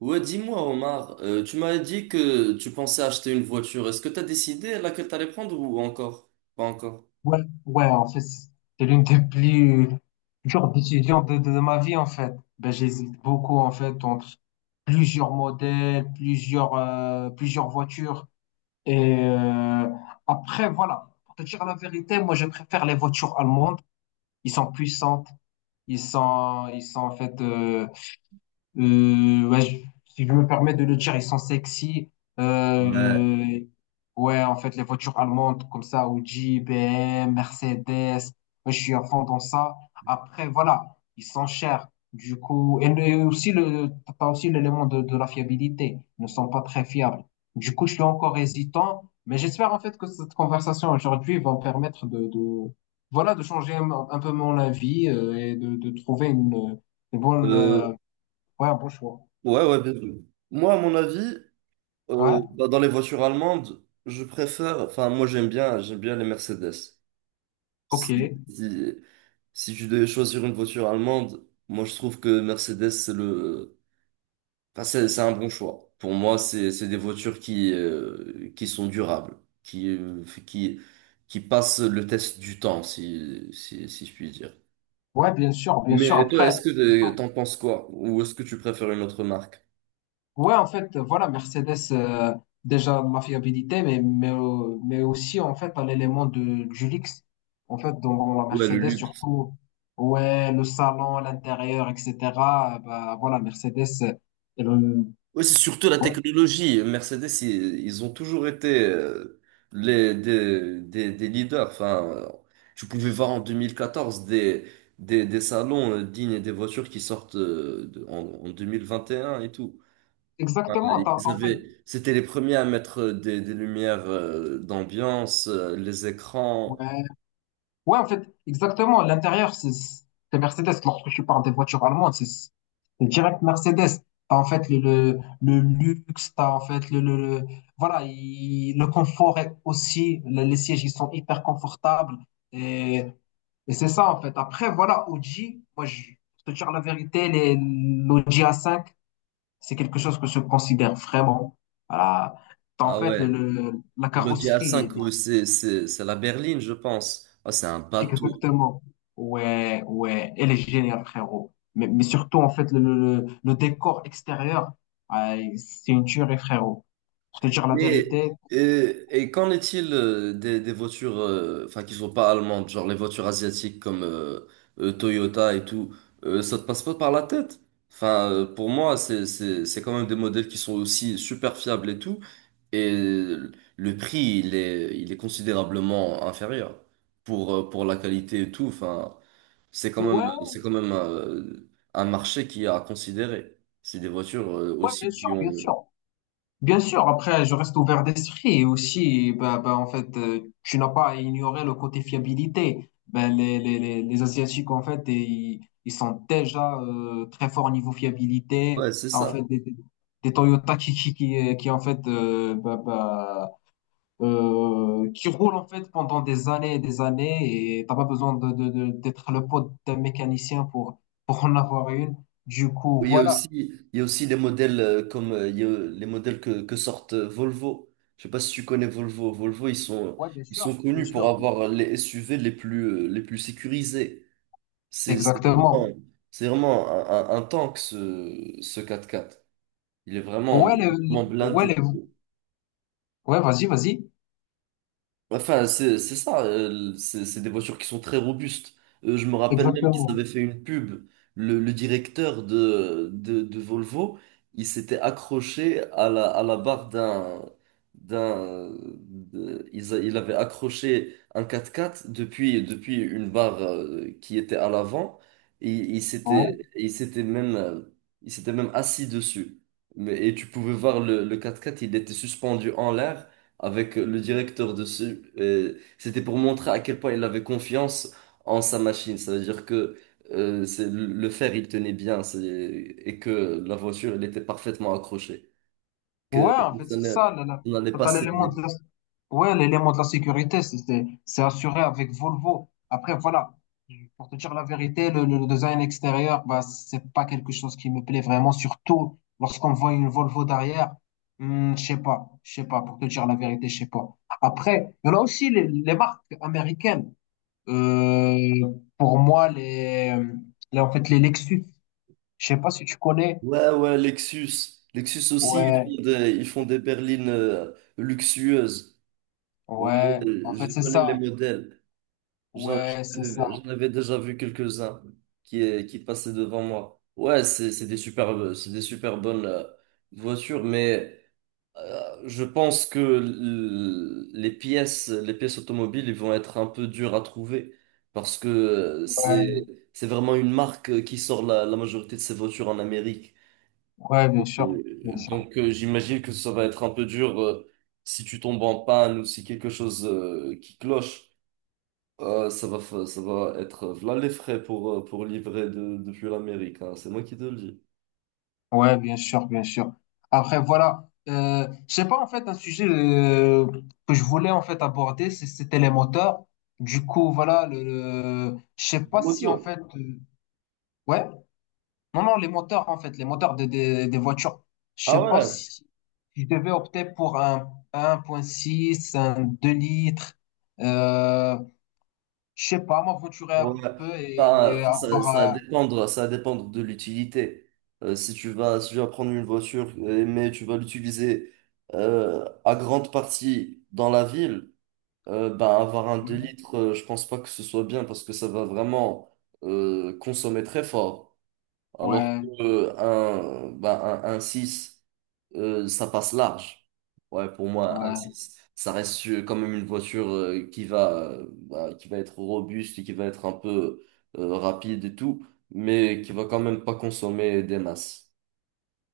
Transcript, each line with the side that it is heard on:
right: Ouais, dis-moi, Omar, tu m'avais dit que tu pensais acheter une voiture. Est-ce que tu as décidé laquelle t'allais prendre ou encore? Pas encore.
left: Ouais, ouais, en fait, c'est l'une des plus dures décisions de ma vie, en fait. Ben, j'hésite beaucoup, en fait, entre plusieurs modèles, plusieurs voitures. Et euh, Après, voilà, pour te dire la vérité, moi, je préfère les voitures allemandes. Ils sont puissantes. Ils sont en fait, ouais, si je me permets de le dire, ils sont sexy. Euh, ouais, en fait, les voitures allemandes comme ça, Audi, BM, Mercedes, moi, je suis à fond dans ça. Après, voilà, ils sont chers. Du coup, t'as aussi l'élément de la fiabilité. Ils ne sont pas très fiables. Du coup, je suis encore hésitant, mais j'espère en fait que cette conversation aujourd'hui va me permettre voilà, de changer un peu mon avis et de trouver une bonne
right: Euh,
left: ouais, un bon choix.
right: ouais, ouais, bien sûr. Moi, à mon avis,
left: Ouais,
right: bah, dans les voitures allemandes, je préfère, enfin, moi, j'aime bien les Mercedes.
left: ok.
right: Si, si, si tu devais choisir une voiture allemande, moi, je trouve que Mercedes. Enfin, c'est un bon choix. Pour moi, c'est des voitures qui sont durables, qui euh, qui qui passent le test du temps, si je puis dire.
left: Ouais, bien sûr, bien sûr.
right: Mais toi,
left: Après,
right: est-ce que t'en penses quoi? Ou est-ce que tu préfères une autre marque?
left: ouais, en fait, voilà, Mercedes, déjà ma fiabilité, mais aussi, en fait, à l'élément du luxe. En fait, dans la
right: Ouais, le
left: Mercedes,
right: luxe.
left: surtout, ouais, le salon, l'intérieur, etc. Voilà, elle, euh,
right: Ouais, c'est surtout la
left: ouais,
right: technologie. Mercedes, ils ont toujours été des leaders. Enfin, tu pouvais voir en 2014 des salons dignes des voitures qui sortent en 2021 et un et tout. Ah,
left: exactement.
right: Ils
left: En fait,
right: avaient, c'était les premiers à mettre des lumières d'ambiance, les écrans.
left: ouais, ouais, en fait, exactement. L'intérieur, c'est Mercedes. Lorsque je parle des voitures allemandes, c'est direct Mercedes. T'as en fait le luxe, t'as en fait voilà, le confort est aussi, les sièges, ils sont hyper confortables. Et, et c'est ça, en fait. Après, voilà, Audi, moi, je, pour te dire la vérité, l'Audi A5, c'est quelque chose que je considère vraiment. Voilà. T'as en
right: Ah
left: fait
right: ouais,
left: la
right: l'Audi
left: carrosserie.
right: A5, ouais, c'est la berline, je pense. Ah, c'est un bateau.
left: Exactement. Ouais, ouais, elle est géniale, frérot. Mais surtout, en fait, le décor extérieur, ah, c'est une tuerie, frérot. Pour te dire la
right: Mais
left: vérité,
right: et qu'en est-il des voitures, enfin qui sont pas allemandes, genre les voitures asiatiques comme Toyota et tout, ça te passe pas par la tête? Enfin, pour moi, c'est quand même des modèles qui sont aussi super fiables et tout. Et le prix, il est considérablement inférieur pour la qualité et tout. Enfin, c'est quand
left: ouais,
right: même, c'est quand même euh, un marché qui a à considérer. C'est des voitures
left: ouais, bien
right: aussi
left: sûr,
right: qui
left: bien
right: ont.
left: sûr. Bien sûr, après, je reste ouvert d'esprit et aussi, tu n'as pas à ignorer le côté fiabilité. Ben, les Asiatiques, en fait, ils sont déjà très forts au niveau fiabilité.
right: Ouais, c'est
left: En
right: ça.
left: fait, des Toyota qui, en fait, qui roulent, en fait, pendant des années et t'as pas besoin d'être le pote d'un mécanicien pour en avoir une. Du coup,
right: Oui, Il y a aussi,
left: voilà.
right: il y a aussi des modèles comme il y a les modèles que sortent Volvo. Je sais pas si tu connais Volvo. Volvo, ils sont,
left: Ouais, bien
right: ils
left: sûr,
right: sont
left: bien
right: connus pour
left: sûr.
right: avoir les SUV les plus sécurisés. C'est c'est vraiment,
left: Exactement.
right: c'est vraiment un tank, ce quatre quatre. Il est vraiment,
left: Ouais, les,
right: il est vraiment
left: ouais, les-
right: blindé.
left: ouais, vas-y, vas-y.
right: Ouais, enfin, c'est ça, c'est des voitures qui sont très robustes. Je me rappelle même qu'ils
left: Exactement.
right: avaient fait une pub. Le directeur de Volvo, il s'était accroché à la barre d'un, d'un, de- ils a- il avait accroché un 4x4 depuis une barre qui était à l'avant. Et
left: Ouais.
right: il s'était même assis dessus. Et tu pouvais voir le 4x4, il était suspendu en l'air avec le directeur dessus. C'était pour montrer à quel point il avait confiance en sa machine. Ça veut dire que c'est le fer, il tenait bien et que la voiture, elle était parfaitement accrochée. Que
left: Ouais, en fait,
right: ça
left: c'est
right: ne-
left: ça. Là, là.
right: on n'allait
left: T'as
right: pas
left: t'as l'élément de
right: céder.
left: la, ouais, l'élément de la sécurité, c'est assuré avec Volvo. Après, voilà. Pour te dire la vérité, le design extérieur, bah, c'est pas quelque chose qui me plaît vraiment, surtout lorsqu'on voit une Volvo derrière. Hmm, je sais pas, pour te dire la vérité, je sais pas. Après, il y en a aussi les marques américaines. Pour moi, en fait, les Lexus. Je sais pas si tu connais.
right: Ouais, ouais, Lexus. Lexus aussi,
left: Ouais,
right: ils font des berlines luxueuses. Ouais,
left: ouais. En
right: ouais,
left: fait,
right: je
left: c'est
right: connais les
left: ça.
right: modèles. J'en
left: Ouais, c'est ça.
right: j'en avais déjà vu quelques-uns qui passaient devant moi. Ouais, c'est des super bonnes voitures, mais je pense que les pièces, les pièces automobiles, ils vont être un peu dures à trouver parce que c'est
left: Ouais,
right: c'est vraiment une marque qui sort la majorité de ses voitures en Amérique.
left: ouais, bien sûr, bien sûr.
right: Donc j'imagine que ça va être un peu dur si tu tombes en panne ou si quelque chose qui cloche. Ça va être voilà les frais pour livrer depuis l'Amérique, hein. C'est moi qui te le dis.
left: Ouais, bien sûr, bien sûr. Après, voilà. Je sais pas, en fait, un sujet que je voulais en fait aborder, c'était les moteurs. Du coup, voilà, je sais
right: Du
left: pas si en
right: moto.
left: fait, ouais, non, non, les moteurs en fait, les moteurs des voitures. Je
right: Ah
left: sais pas
right: ouais,
left: si je devais opter pour un point six un 2 litres. euh, Je sais pas, m'aventurer un
right: ouais.
left: peu
right: Enfin,
left: et
right: enfin, ça, ça va
left: avoir.
right: dépendre, ça va dépendre de l'utilité. Si tu vas prendre une voiture, mais tu vas l'utiliser à grande partie dans la ville, bah, avoir un deux
left: euh,
right: litres, je pense pas que ce soit bien parce que ça va vraiment consommer très fort. Alors
left: ouais,
right: que un, un 6, ça passe large. Ouais, pour moi, un
left: ouais,
right: 6 ça reste quand même une voiture bah, qui va être robuste et qui va être un peu rapide et tout, mais qui va quand même pas consommer des masses.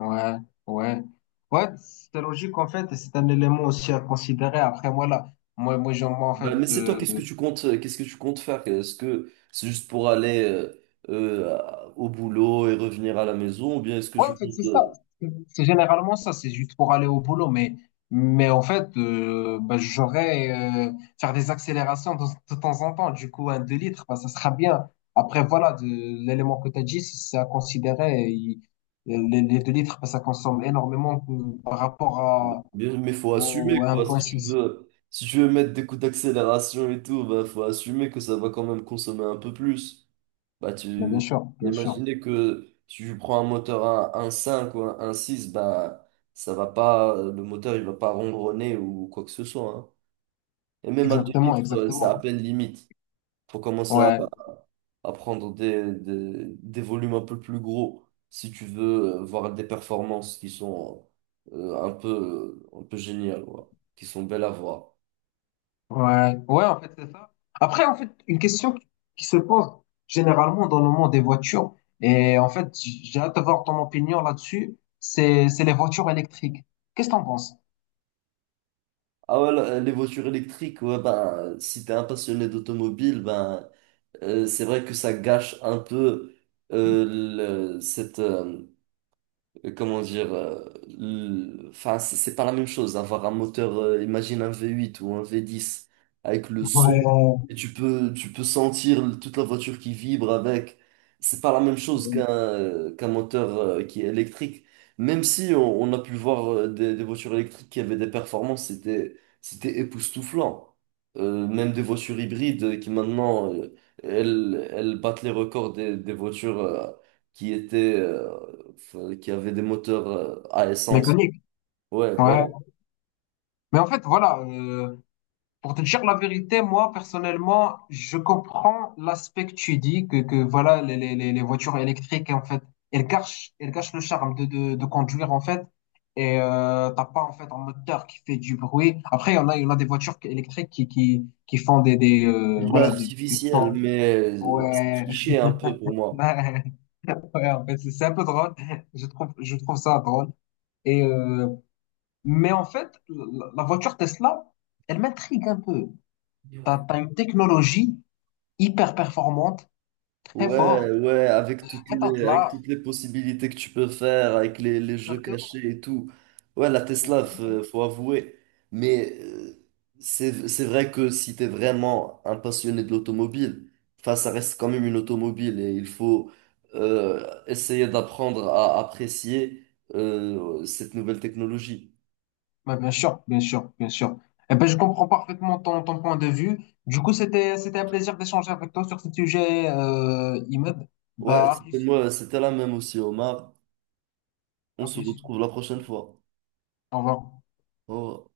left: ouais, ouais. Ouais, c'est logique en fait, et c'est un élément aussi à considérer. Après, moi, en
right: Bah,
left: fait,
right: mais c'est toi, qu'est-ce que tu comptes, qu'est-ce que tu comptes faire? Est-ce que c'est juste pour aller euh, au boulot et revenir à la maison, ou bien est-ce que
left: ouais,
right: tu
left: en fait, c'est
right: comptes...
left: ça.
right: euh,
left: C'est généralement ça, c'est juste pour aller au boulot. Mais en fait, j'aurais euh, faire des accélérations de temps en temps. Du coup, un 2 litres, bah, ça sera bien. Après, voilà, l'élément que tu as dit, c'est à considérer. Les 2 litres, bah, ça consomme énormément par rapport à,
right: Bien, mais faut assumer
left: au
right: quoi. Si tu
left: 1,6.
right: veux, si tu veux mettre des coups d'accélération et tout, bah faut assumer que ça va quand même consommer un peu plus. Bah
left: Mais bien
right: tu
left: sûr, bien sûr.
right: imaginer que tu prends un moteur à un cinq ou un six bah ça va pas, le moteur il va pas ronronner ou quoi que ce soit, hein. Et même à 2
left: Exactement,
right: litres, c'est
left: exactement.
right: à peine limite. Faut commencer à
left: Ouais.
right: à prendre des volumes un peu plus gros si tu veux voir des performances qui sont un peu géniales, ouais, qui sont belles à voir.
left: Ouais, ouais, en fait, c'est ça. Après, en fait, une question qui se pose généralement dans le monde des voitures, et en fait, j'ai hâte de voir ton opinion là-dessus, c'est les voitures électriques. Qu'est-ce que t'en penses?
right: Ah ouais, les voitures électriques, ouais, ben, si t'es un passionné d'automobile, ben, c'est vrai que ça gâche un peu euh, cette, comment dire, enfin, c'est pas la même chose. Avoir un moteur, imagine un V8 ou un V10 avec le son,
left: Ouais.
right: et tu peux sentir toute la voiture qui vibre avec. C'est pas la même chose qu'un moteur qui est électrique. Même si on a pu voir des voitures électriques qui avaient des performances, c'était époustouflant. Même des voitures hybrides qui maintenant, elles battent les records des voitures qui étaient euh, qui avait des moteurs à essence.
left: Mécanique.
right: Ouais, voilà.
left: Ouais. Mais en fait, voilà, pour te dire la vérité, moi, personnellement, je comprends l'aspect que tu dis, que voilà, les voitures électriques, en fait, elles cachent, elles cachent le charme de conduire, en fait. Et t'as pas, en fait, un moteur qui fait du bruit. Après, il y en a, il y en a des voitures électriques qui font des
right: Bleu
left: voilà, du
right: artificiel,
left: son.
right: mais c'est
left: Ouais.
right: triché un peu pour moi.
left: Ouais, en fait, c'est un peu drôle. Je trouve ça drôle. Et mais en fait, la voiture Tesla, elle m'intrigue un peu. T'as une technologie hyper performante, très fort,
right: Ouais, ouais, avec toutes
left: très tas de
right: les, avec
left: l'art.
right: toutes les possibilités que tu peux faire, avec les jeux
left: Exactement.
right: cachés et tout. Ouais, la Tesla, faut avouer. Mais c'est vrai que si t'es vraiment un passionné de l'automobile, enfin, ça reste quand même une automobile et il faut essayer d'apprendre à apprécier cette nouvelle technologie.
left: Ouais, bien sûr, bien sûr, bien sûr. Eh ben, je comprends parfaitement ton point de vue. Du coup, c'était un plaisir d'échanger avec toi sur ce sujet, Imad.
right: Ouais,
left: Bah, à
right: c'était
left: plus,
right: moi, c'était la même aussi, Omar. On
left: à
right: se
left: plus.
right: retrouve la prochaine fois.
left: Au revoir.
right: Au revoir.